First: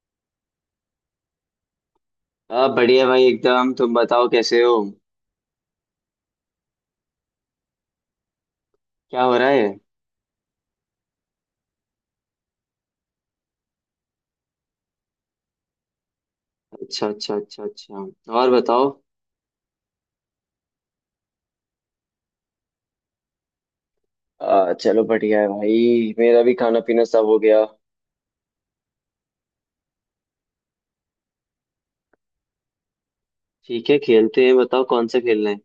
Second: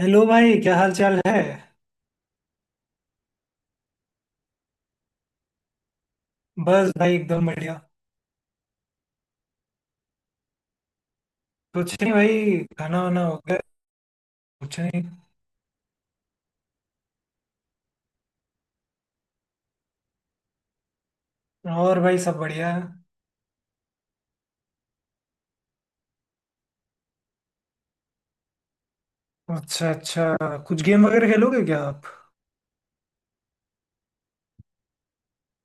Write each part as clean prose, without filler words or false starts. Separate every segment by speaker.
Speaker 1: Hello भाई, क्या हाल चाल है।
Speaker 2: हाँ बढ़िया भाई एकदम। तुम बताओ कैसे हो?
Speaker 1: बस भाई, एकदम बढ़िया।
Speaker 2: क्या हो रहा है?
Speaker 1: कुछ नहीं भाई, खाना वाना हो गया। कुछ नहीं।
Speaker 2: अच्छा अच्छा अच्छा अच्छा। और बताओ।
Speaker 1: और भाई, सब बढ़िया है।
Speaker 2: चलो बढ़िया है भाई, मेरा भी खाना पीना सब हो गया।
Speaker 1: अच्छा अच्छा। कुछ गेम वगैरह खेलोगे क्या आप?
Speaker 2: ठीक है, खेलते हैं, बताओ कौन सा खेलना है।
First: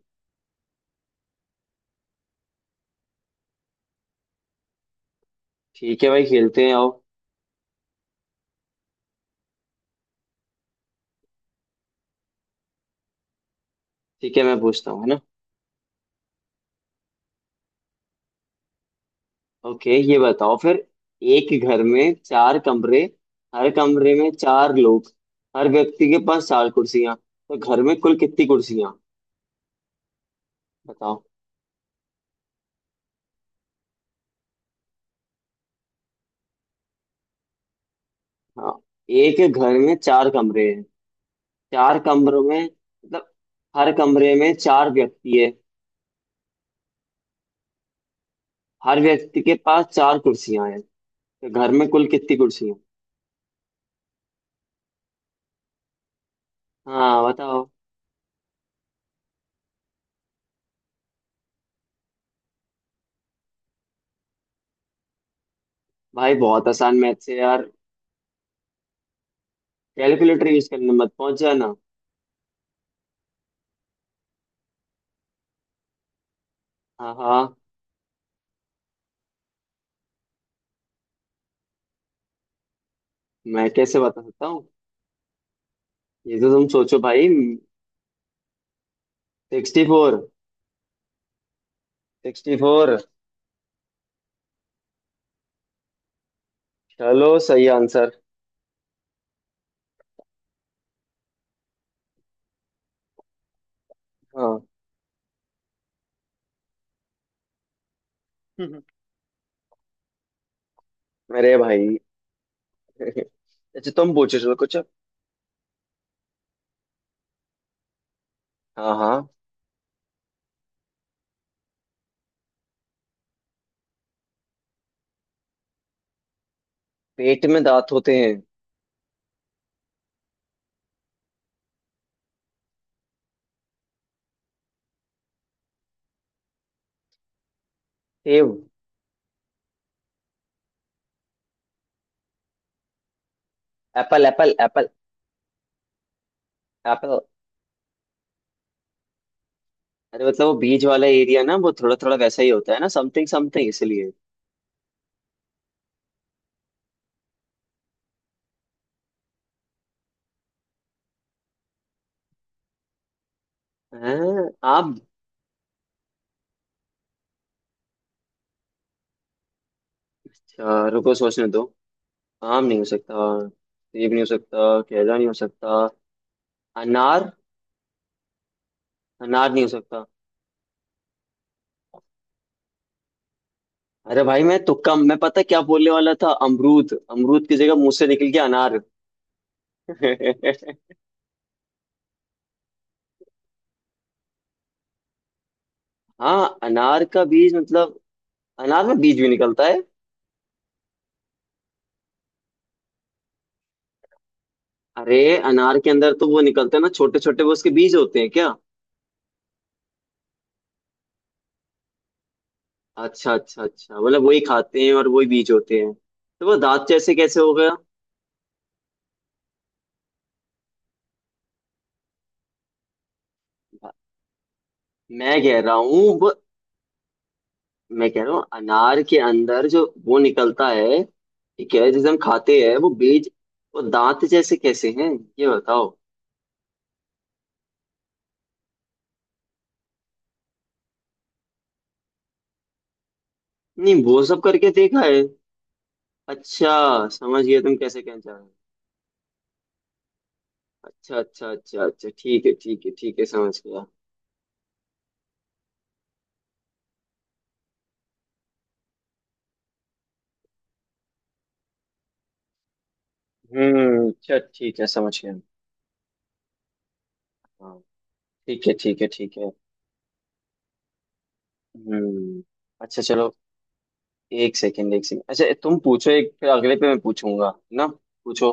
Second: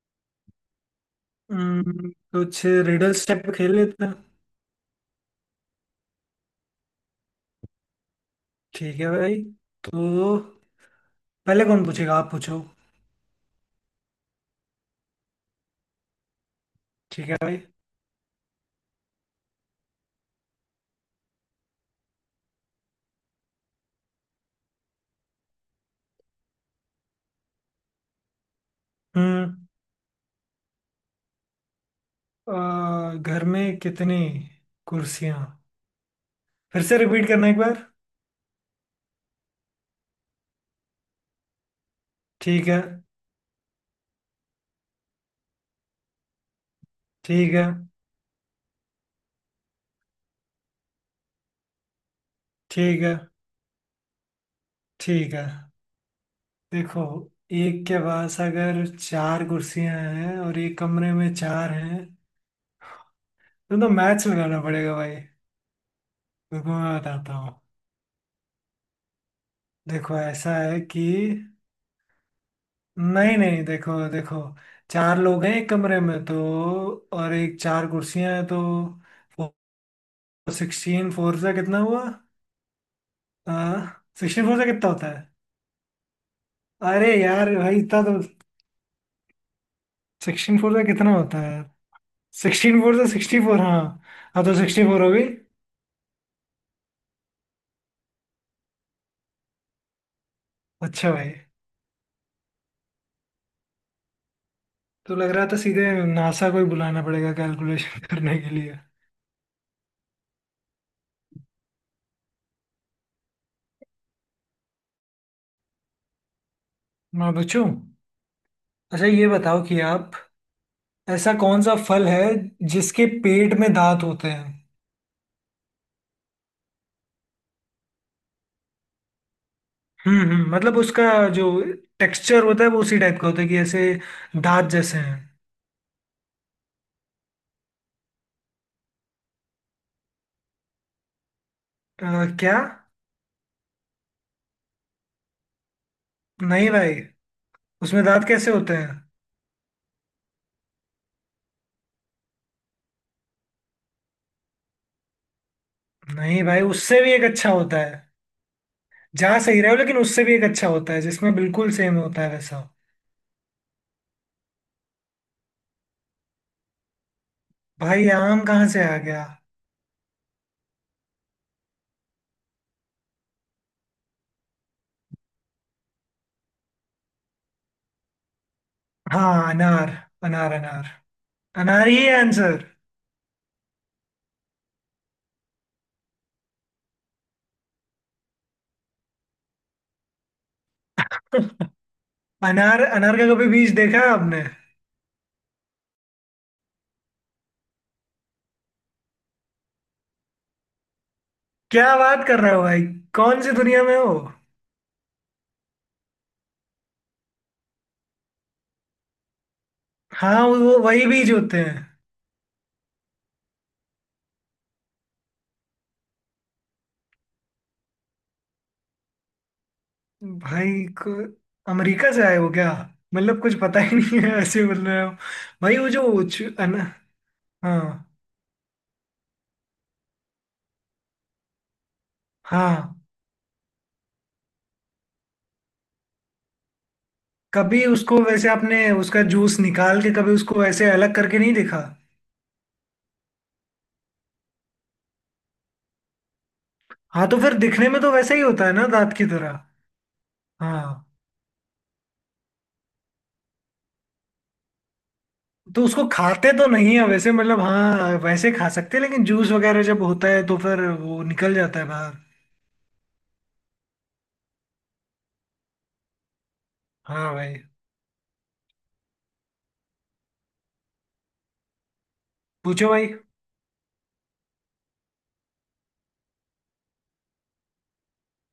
Speaker 1: हम्म, कुछ रिडल्स टाइप खेल लेते हैं।
Speaker 2: ठीक है भाई, खेलते हैं, आओ।
Speaker 1: ठीक है भाई। तो पहले कौन पूछेगा, आप पूछो।
Speaker 2: ठीक है, मैं पूछता हूँ, है ना।
Speaker 1: ठीक है भाई।
Speaker 2: ओके, ये बताओ फिर। एक घर में चार कमरे, हर कमरे में चार लोग, हर व्यक्ति के पास चार कुर्सियां, तो घर में कुल कितनी कुर्सियां?
Speaker 1: हम्म।
Speaker 2: बताओ।
Speaker 1: घर में कितनी कुर्सियां, फिर से रिपीट करना एक बार।
Speaker 2: हाँ, एक घर में चार कमरे हैं। चार कमरों में
Speaker 1: ठीक है।
Speaker 2: मतलब हर कमरे में चार व्यक्ति है।
Speaker 1: ठीक है।
Speaker 2: हर व्यक्ति के पास चार कुर्सियां हैं। तो घर में कुल कितनी कुर्सियां?
Speaker 1: ठीक है। ठीक है। देखो,
Speaker 2: हाँ बताओ।
Speaker 1: एक के पास अगर चार कुर्सियां हैं और एक कमरे में चार हैं तो मैच लगाना पड़ेगा भाई।
Speaker 2: भाई बहुत
Speaker 1: देखो
Speaker 2: आसान
Speaker 1: मैं
Speaker 2: मैथ्स
Speaker 1: बताता
Speaker 2: है
Speaker 1: हूँ।
Speaker 2: यार।
Speaker 1: देखो
Speaker 2: कैलकुलेटर
Speaker 1: ऐसा
Speaker 2: यूज
Speaker 1: है
Speaker 2: करने
Speaker 1: कि
Speaker 2: मत पहुंच जाना।
Speaker 1: नहीं नहीं, देखो देखो, चार लोग हैं एक कमरे में तो,
Speaker 2: हाँ
Speaker 1: और
Speaker 2: हाँ।
Speaker 1: एक चार कुर्सियां हैं तो फोर। सिक्सटीन फोर से कितना हुआ?
Speaker 2: मैं कैसे
Speaker 1: हाँ,
Speaker 2: बता सकता
Speaker 1: सिक्सटीन फोर से
Speaker 2: हूँ?
Speaker 1: कितना होता है?
Speaker 2: ये तो तुम सोचो
Speaker 1: अरे
Speaker 2: भाई।
Speaker 1: यार भाई, इतना तो।
Speaker 2: Sixty four.
Speaker 1: सिक्सटीन फोर से कितना होता है?
Speaker 2: Sixty
Speaker 1: sixteen
Speaker 2: four.
Speaker 1: फोर से सिक्सटी फोर, हाँ। हाँ तो सिक्सटी फोर हो गई।
Speaker 2: चलो, सही आंसर।
Speaker 1: अच्छा भाई।
Speaker 2: हाँ।
Speaker 1: तो लग रहा था सीधे नासा को ही बुलाना पड़ेगा कैलकुलेशन करने के लिए।
Speaker 2: मेरे भाई। अच्छा, तुम पूछो चलो कुछ।
Speaker 1: मैं पूछूं?
Speaker 2: हाँ
Speaker 1: अच्छा ये
Speaker 2: हाँ।
Speaker 1: बताओ कि आप, ऐसा कौन सा फल है जिसके पेट में दांत होते हैं?
Speaker 2: पेट में दांत होते हैं?
Speaker 1: हम्म, मतलब उसका जो टेक्सचर होता है वो उसी टाइप का होता है कि ऐसे दांत जैसे हैं।
Speaker 2: सेब।
Speaker 1: क्या?
Speaker 2: एप्पल एप्पल एप्पल
Speaker 1: नहीं भाई,
Speaker 2: एप्पल।
Speaker 1: उसमें दांत कैसे होते हैं?
Speaker 2: अरे मतलब वो बीच वाला एरिया ना, वो थोड़ा थोड़ा वैसा ही होता है ना, समथिंग समथिंग, इसलिए।
Speaker 1: नहीं भाई, उससे भी एक अच्छा होता है। जा सही रहे हो लेकिन उससे भी एक अच्छा होता है जिसमें बिल्कुल सेम होता है वैसा।
Speaker 2: हैं? आम।
Speaker 1: भाई, आम कहाँ से आ गया?
Speaker 2: अच्छा, रुको सोचने दो। आम नहीं हो सकता, सेब नहीं हो सकता, केला नहीं हो सकता। अनार।
Speaker 1: हाँ
Speaker 2: अनार नहीं हो
Speaker 1: अनार।
Speaker 2: सकता।
Speaker 1: अनार अनार। अनार ही आंसर।
Speaker 2: अरे भाई मैं तुक्का, मैं पता क्या बोलने वाला था, अमरूद। अमरूद की जगह मुंह से निकल गया अनार।
Speaker 1: अनार, अनार का कभी बीज देखा है आपने?
Speaker 2: हाँ अनार का बीज मतलब? अनार में बीज भी निकलता है?
Speaker 1: क्या बात कर रहे हो भाई, कौन सी दुनिया में हो।
Speaker 2: अरे अनार के अंदर तो वो निकलते हैं ना, छोटे छोटे, वो उसके बीज होते हैं क्या?
Speaker 1: हाँ, वो वही बीज होते हैं।
Speaker 2: अच्छा अच्छा अच्छा, मतलब वही खाते हैं और वही बीज होते हैं। तो वो दांत जैसे कैसे हो गया?
Speaker 1: भाई को अमेरिका से आए हो क्या, मतलब कुछ पता ही नहीं है ऐसे बोल रहे हो।
Speaker 2: मैं कह रहा
Speaker 1: भाई वो
Speaker 2: हूँ
Speaker 1: जो
Speaker 2: वो,
Speaker 1: हाँ।
Speaker 2: मैं कह रहा हूँ अनार के अंदर जो वो निकलता है, ठीक है, जैसे हम खाते हैं वो
Speaker 1: हाँ।
Speaker 2: बीज, वो दांत जैसे कैसे हैं, ये बताओ।
Speaker 1: कभी उसको वैसे आपने उसका जूस निकाल के कभी उसको ऐसे अलग करके नहीं देखा?
Speaker 2: नहीं, वो सब करके देखा है। अच्छा,
Speaker 1: हाँ तो
Speaker 2: समझ
Speaker 1: फिर
Speaker 2: गया तुम
Speaker 1: दिखने में
Speaker 2: कैसे
Speaker 1: तो
Speaker 2: कहना चाह
Speaker 1: वैसे ही
Speaker 2: रहे हो।
Speaker 1: होता है ना दांत की तरह। हाँ।
Speaker 2: अच्छा अच्छा अच्छा अच्छा, ठीक है ठीक है ठीक है, समझ गया।
Speaker 1: तो उसको खाते तो नहीं है वैसे, मतलब हाँ वैसे खा सकते हैं लेकिन जूस वगैरह जब होता है तो फिर वो निकल जाता है बाहर।
Speaker 2: हम्म, अच्छा ठीक है समझ गया।
Speaker 1: हाँ भाई।
Speaker 2: हाँ। ठीक है ठीक है ठीक है। हम्म।
Speaker 1: पूछो
Speaker 2: अच्छा
Speaker 1: भाई।
Speaker 2: चलो। एक सेकेंड एक सेकेंड, अच्छा तुम पूछो एक, फिर अगले पे मैं पूछूंगा, है ना। पूछो।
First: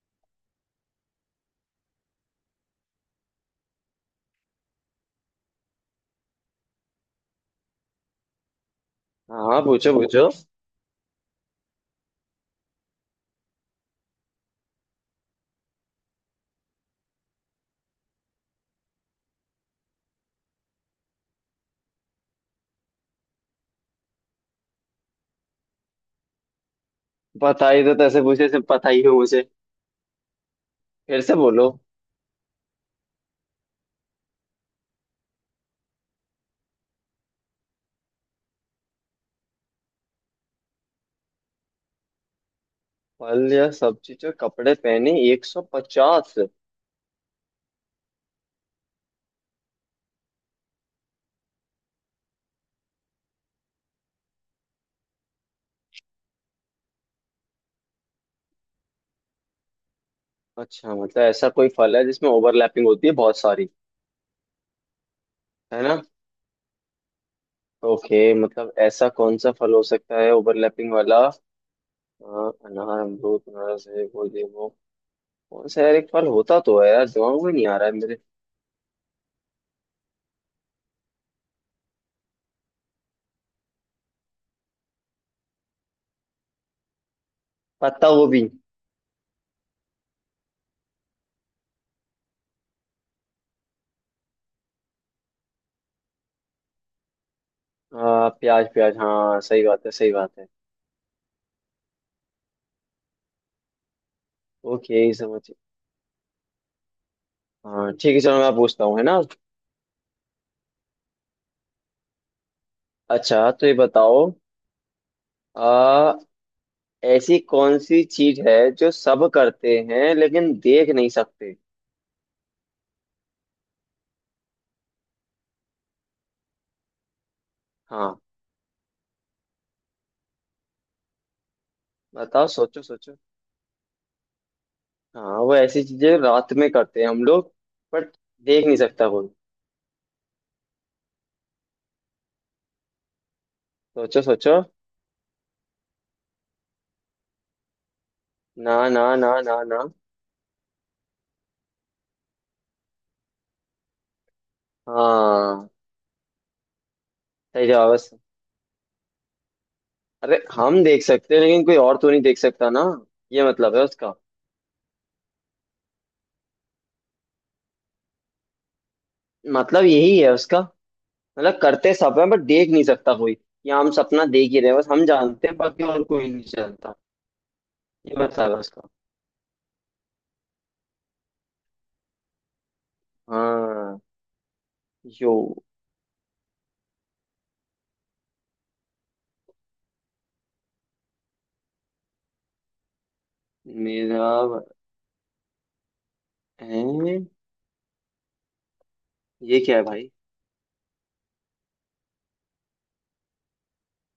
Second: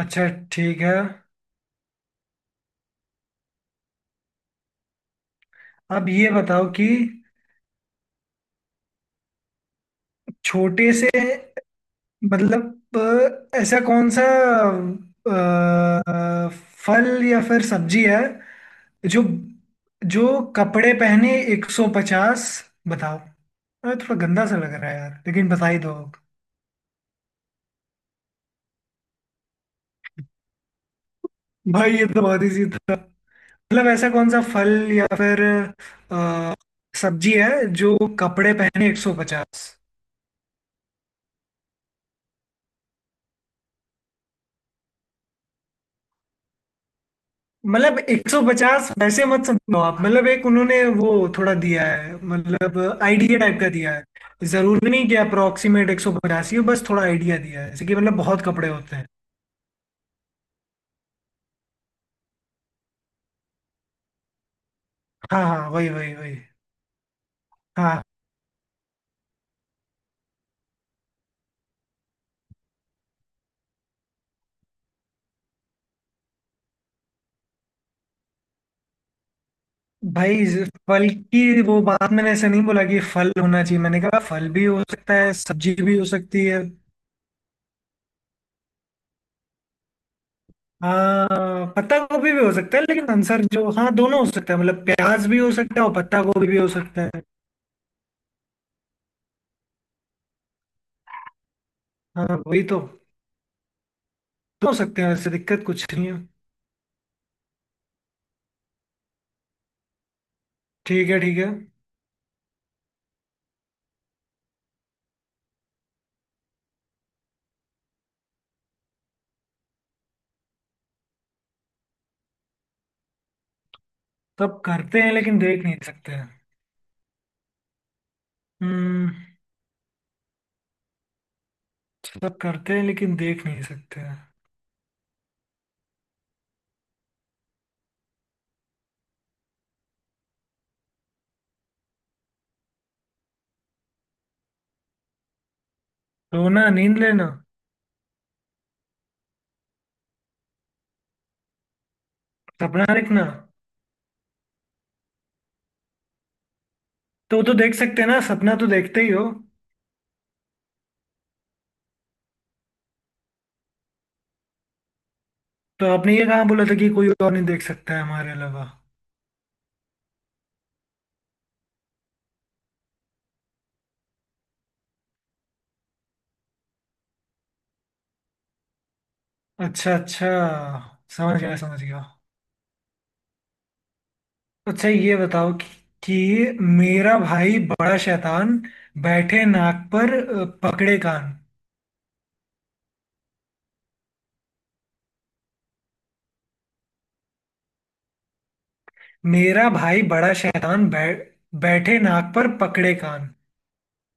Speaker 1: अच्छा, ठीक है। अब ये बताओ कि,
Speaker 2: हाँ पूछो पूछो।
Speaker 1: छोटे से मतलब, ऐसा कौन सा अ, फल या फिर सब्जी है जो जो कपड़े पहने 150। बताओ। अरे थोड़ा गंदा सा लग रहा है यार, लेकिन बता ही दो।
Speaker 2: पता ही तो तैसे पूछे से पता ही हो मुझे। फिर से बोलो।
Speaker 1: भाई ये तो बहुत इजी था। मतलब ऐसा कौन सा फल या फिर अ, सब्जी है जो कपड़े पहने 150।
Speaker 2: फल या सब्जी जो कपड़े पहने 150।
Speaker 1: मतलब 150 वैसे मत समझो आप, मतलब एक उन्होंने वो थोड़ा दिया है, मतलब आइडिया टाइप का दिया है, जरूरी नहीं कि अप्रोक्सीमेट 150 ही हो, बस थोड़ा आइडिया दिया है जैसे कि मतलब बहुत कपड़े होते हैं।
Speaker 2: अच्छा, मतलब ऐसा कोई फल है जिसमें ओवरलैपिंग होती है बहुत सारी,
Speaker 1: हाँ हाँ,
Speaker 2: है
Speaker 1: वही
Speaker 2: ना?
Speaker 1: वही वही। हाँ।
Speaker 2: ओके, मतलब ऐसा कौन सा फल हो सकता है ओवरलैपिंग वाला? अ, अनार, अमरूद, अनारस, है वो ये वो, कौन सा यार? एक फल होता तो है यार, दिमाग में नहीं आ रहा है मेरे।
Speaker 1: भाई फल की वो बात मैंने ऐसे नहीं बोला कि फल होना चाहिए, मैंने कहा फल भी हो सकता है सब्जी भी हो सकती है।
Speaker 2: पत्ता गोभी।
Speaker 1: हाँ पत्ता गोभी भी हो सकता है लेकिन आंसर जो, हाँ दोनों हो सकता है, मतलब प्याज भी हो सकता है और पत्ता गोभी भी हो सकता है।
Speaker 2: हाँ प्याज प्याज, हाँ सही बात है सही बात है।
Speaker 1: हाँ वही तो दो हो सकते हैं,
Speaker 2: ओके
Speaker 1: वैसे
Speaker 2: समझ।
Speaker 1: दिक्कत कुछ नहीं है।
Speaker 2: हाँ ठीक है, चलो मैं पूछता हूँ, है ना।
Speaker 1: ठीक है ठीक है।
Speaker 2: अच्छा तो ये बताओ। आ, ऐसी कौन सी चीज है जो सब करते हैं लेकिन देख नहीं सकते?
Speaker 1: सब करते हैं लेकिन देख नहीं सकते हैं।
Speaker 2: हाँ
Speaker 1: हम्म सब
Speaker 2: बताओ,
Speaker 1: करते
Speaker 2: सोचो
Speaker 1: हैं
Speaker 2: सोचो।
Speaker 1: लेकिन देख नहीं सकते हैं।
Speaker 2: हाँ वो ऐसी चीजें रात में करते हैं हम लोग, बट देख नहीं सकता कोई। सोचो सोचो।
Speaker 1: सोना, नींद लेना।
Speaker 2: ना ना ना ना ना।
Speaker 1: सपना देखना।
Speaker 2: हाँ
Speaker 1: तो वो तो
Speaker 2: सही
Speaker 1: देख
Speaker 2: जवाब
Speaker 1: सकते हैं
Speaker 2: है।
Speaker 1: ना, सपना तो देखते ही हो।
Speaker 2: अरे हम देख सकते हैं लेकिन कोई और तो नहीं देख सकता ना, ये मतलब है उसका।
Speaker 1: तो आपने ये कहाँ बोला था कि कोई और नहीं देख सकता है हमारे अलावा।
Speaker 2: मतलब यही है उसका, मतलब करते सब है बट देख नहीं सकता कोई। ये हम सपना देख ही रहे हैं बस, हम जानते हैं बाकी और कोई नहीं जानता। ये बता बस का।
Speaker 1: अच्छा अच्छा, समझ गया समझ गया।
Speaker 2: हाँ।
Speaker 1: अच्छा ये
Speaker 2: यो
Speaker 1: बताओ कि मेरा भाई बड़ा शैतान, बैठे नाक पर, पकड़े कान।
Speaker 2: मेरा है। ये
Speaker 1: मेरा
Speaker 2: क्या है
Speaker 1: भाई
Speaker 2: भाई?
Speaker 1: बड़ा शैतान बैठे नाक पर पकड़े कान।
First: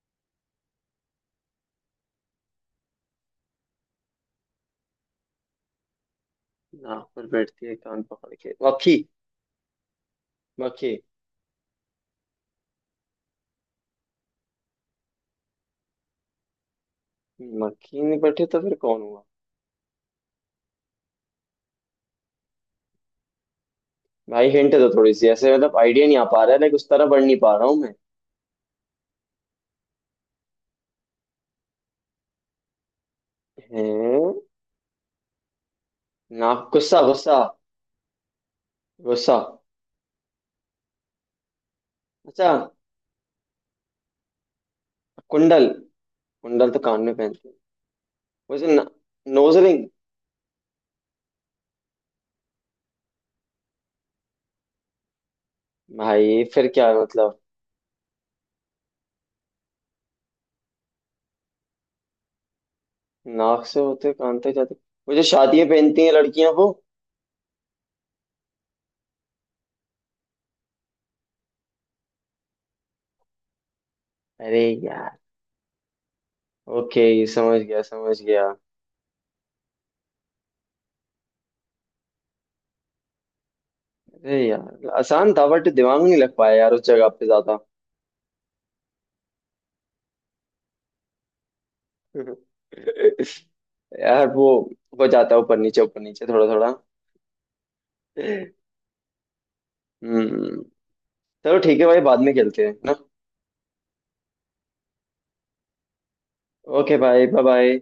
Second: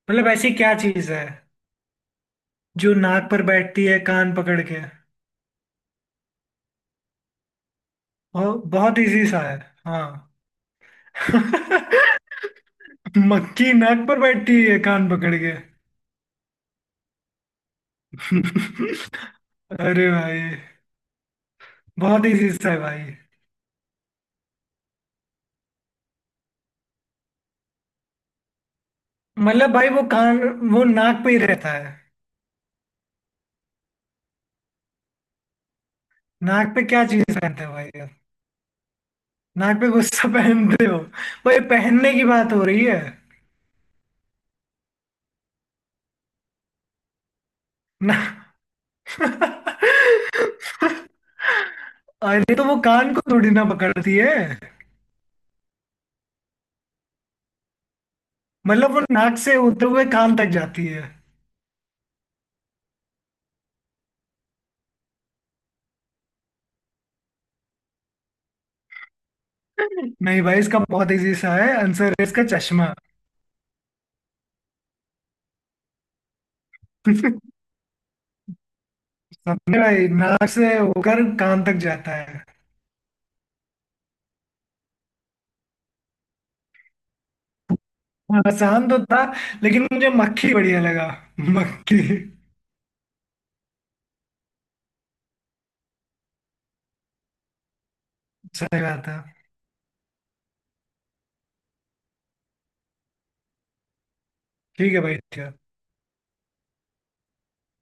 Speaker 1: मतलब ऐसी क्या चीज है जो नाक पर बैठती है कान पकड़ के?
Speaker 2: नाक पर बैठती है कान पकड़ के?
Speaker 1: और
Speaker 2: मक्खी।
Speaker 1: बहुत इजी सा है। हाँ।
Speaker 2: मक्खी।
Speaker 1: मक्खी नाक पर बैठती है कान पकड़ के।
Speaker 2: मक्खी नहीं बैठी तो फिर कौन हुआ?
Speaker 1: अरे भाई, बहुत इजी सा है भाई।
Speaker 2: भाई हिंट दो थोड़ी सी, ऐसे मतलब आइडिया नहीं आ पा रहा है, लाइक उस तरह बढ़ नहीं पा रहा हूँ मैं।
Speaker 1: मतलब भाई वो कान, वो नाक पे ही रहता है।
Speaker 2: हैं? नाक
Speaker 1: नाक पे
Speaker 2: गुस्सा,
Speaker 1: क्या चीज
Speaker 2: गुस्सा
Speaker 1: पहनते हो भाई यार?
Speaker 2: गुस्सा।
Speaker 1: नाक पे गुस्सा पहनते हो? भाई पहनने की
Speaker 2: अच्छा,
Speaker 1: बात हो रही है
Speaker 2: कुंडल। कुंडल तो कान में पहनते हैं
Speaker 1: ना।
Speaker 2: वैसे। Nose ring.
Speaker 1: अरे तो वो कान को थोड़ी ना पकड़ती है।
Speaker 2: भाई फिर क्या है मतलब?
Speaker 1: मतलब वो नाक से होते हुए कान तक जाती है।
Speaker 2: नाक से होते कान तक जाते। वो जो शादियां पहनती हैं लड़कियां वो।
Speaker 1: नहीं भाई, इसका बहुत इजी सा है आंसर, है इसका चश्मा।
Speaker 2: अरे यार। ओके, समझ गया समझ गया।
Speaker 1: समझे भाई? नाक से होकर कान तक जाता है।
Speaker 2: अरे यार आसान था बट दिमाग नहीं लग पाया यार उस जगह पे ज्यादा।
Speaker 1: आसान तो था, लेकिन मुझे मक्खी बढ़िया लगा। मक्खी।
Speaker 2: यार वो हो जाता है ऊपर नीचे थोड़ा थोड़ा।
Speaker 1: सही बात है।
Speaker 2: हम्म। चलो ठीक है भाई, बाद में खेलते हैं ना।
Speaker 1: ठीक है भाई, ठीक है।
Speaker 2: ओके भाई, बाय बाय।